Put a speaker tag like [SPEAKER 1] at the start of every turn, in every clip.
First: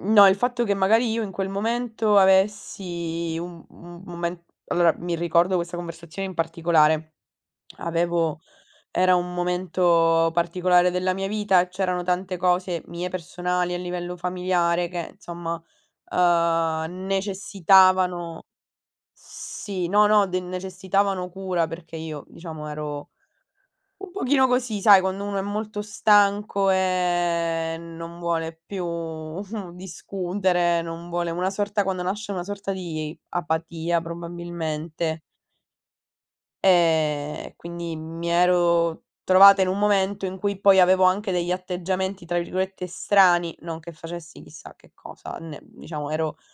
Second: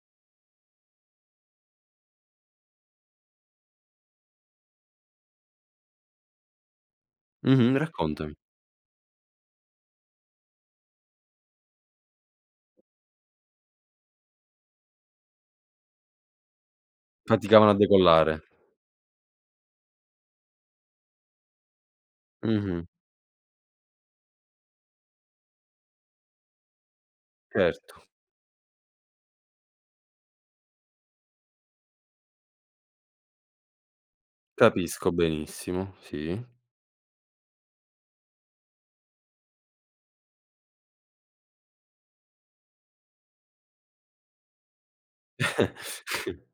[SPEAKER 1] No, il fatto che magari io in quel momento avessi un mhmm, mome allora, mi ricordo questa conversazione in particolare,
[SPEAKER 2] Mh-mh, raccontami.
[SPEAKER 1] avevo era un momento particolare della mia vita, c'erano tante cose mie personali a livello familiare che insomma, uhm,
[SPEAKER 2] Faticavano a
[SPEAKER 1] necessitavano
[SPEAKER 2] decollare.
[SPEAKER 1] sì, no, no, de necessitavano cura perché io, diciamo,
[SPEAKER 2] Mh-mh.
[SPEAKER 1] ero un pochino così, sai quando uno è molto stanco e
[SPEAKER 2] Certo.
[SPEAKER 1] non vuole più discutere, non vuole una sorta quando nasce una sorta di apatia,
[SPEAKER 2] Capisco
[SPEAKER 1] probabilmente
[SPEAKER 2] benissimo, sì.
[SPEAKER 1] e quindi mi ero trovata in un momento in cui poi avevo anche degli atteggiamenti, tra virgolette, "strani", non che facessi chissà che cosa, ne diciamo ero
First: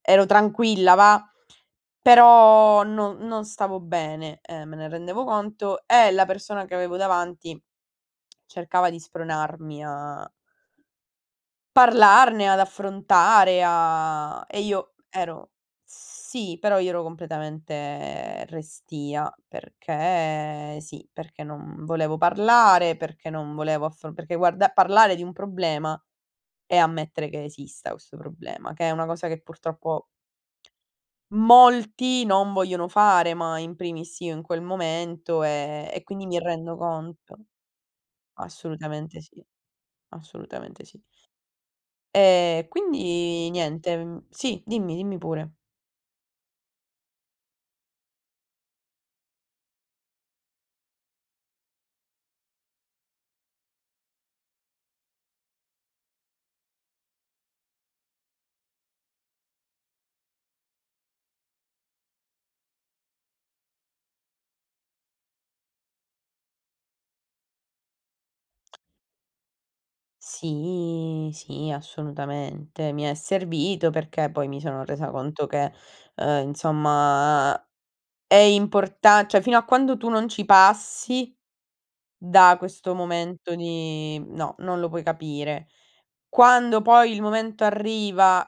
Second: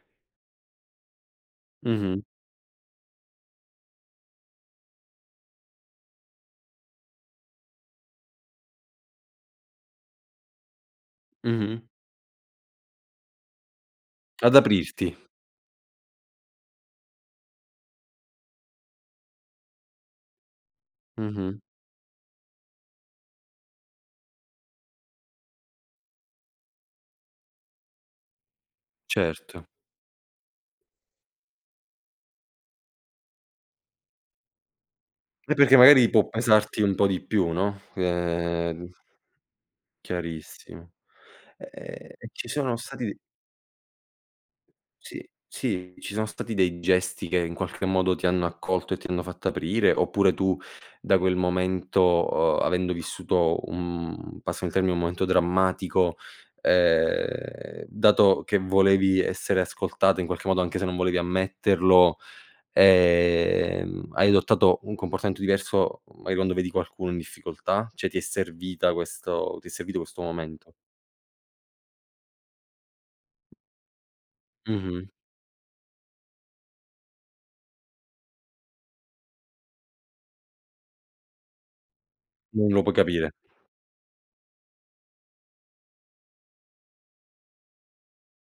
[SPEAKER 1] ero tranquilla, va.
[SPEAKER 2] Mh-mh.
[SPEAKER 1] Però, non non stavo bene, uhm, me ne rendevo conto e la persona che avevo davanti cercava di spronarmi a
[SPEAKER 2] Mh-mh.
[SPEAKER 1] parlarne, ad affrontare, a
[SPEAKER 2] Ad
[SPEAKER 1] e io
[SPEAKER 2] aprirti.
[SPEAKER 1] ero sì, però io ero completamente restia, perché sì, perché
[SPEAKER 2] Mh-mh.
[SPEAKER 1] non volevo parlare, perché non volevo affro perché guarda parlare di un problema e ammettere che esista, questo problema, che è una cosa che
[SPEAKER 2] Certo.
[SPEAKER 1] purtroppo molti non vogliono fare, ma in primis io in quel momento
[SPEAKER 2] E perché
[SPEAKER 1] e e e
[SPEAKER 2] magari
[SPEAKER 1] quindi
[SPEAKER 2] può
[SPEAKER 1] mi rendo
[SPEAKER 2] pesarti un po' di
[SPEAKER 1] conto.
[SPEAKER 2] più, no. Ehm
[SPEAKER 1] Assolutamente sì, assolutamente
[SPEAKER 2] Chiarissimo.
[SPEAKER 1] sì.
[SPEAKER 2] Ehm, ci
[SPEAKER 1] Eh,
[SPEAKER 2] sono stati
[SPEAKER 1] quindi niente, mhmm sì, dimmi, dimmi
[SPEAKER 2] Sì,
[SPEAKER 1] pure.
[SPEAKER 2] sì, ci son stati dei gesti che, in qualche modo, ti hanno accolto e ti hanno fatto aprire? Oppure tu da quel momento, uhm, avendo vissuto un passami il termine, un momento drammatico, ehm, dato che volevi essere ascoltata in qualche modo anche se non volevi ammetterlo, ehm, hai adottato un comportamento diverso magari quando vedi qualcuno in difficoltà? Cioè, ti è servita questo ti è servito questo momento?
[SPEAKER 1] Sì, sì, assolutamente. Mi è servito, perché poi mi sono
[SPEAKER 2] Mh-mh.
[SPEAKER 1] resa conto che, uhm, insomma è importan cioè fino a quando tu non ci passi da
[SPEAKER 2] Non lo puoi
[SPEAKER 1] questo
[SPEAKER 2] capire.
[SPEAKER 1] momento di no, non lo puoi capire. Quando poi il momento arriva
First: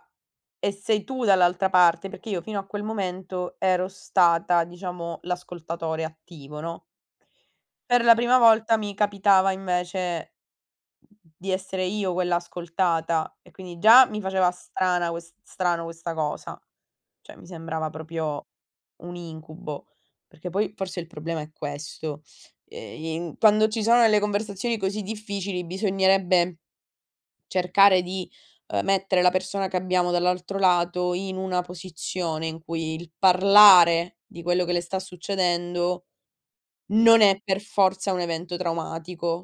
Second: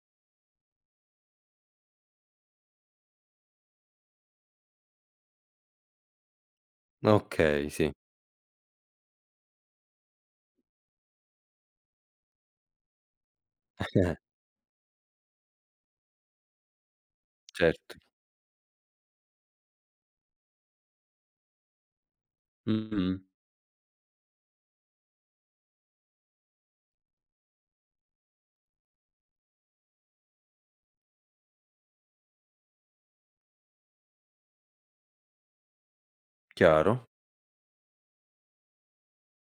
[SPEAKER 1] e sei tu dall'altra parte perché io fino a quel momento ero stata, diciamo, l'ascoltatore attivo, no?
[SPEAKER 2] Okay, sì.
[SPEAKER 1] Per la prima volta mi capitava invece di essere io quella ascoltata e quindi già mi faceva strana ques strano questa cosa, cioè mi sembrava
[SPEAKER 2] Certo.
[SPEAKER 1] proprio un incubo, perché poi forse il problema è questo. E
[SPEAKER 2] Mh-mh.
[SPEAKER 1] in quando ci sono delle conversazioni così difficili bisognerebbe cercare di, uhm, mettere la persona che abbiamo dall'altro lato, in una posizione in cui il parlare di quello che le sta succedendo,
[SPEAKER 2] Chiaro.
[SPEAKER 1] non è per forza un evento traumatico.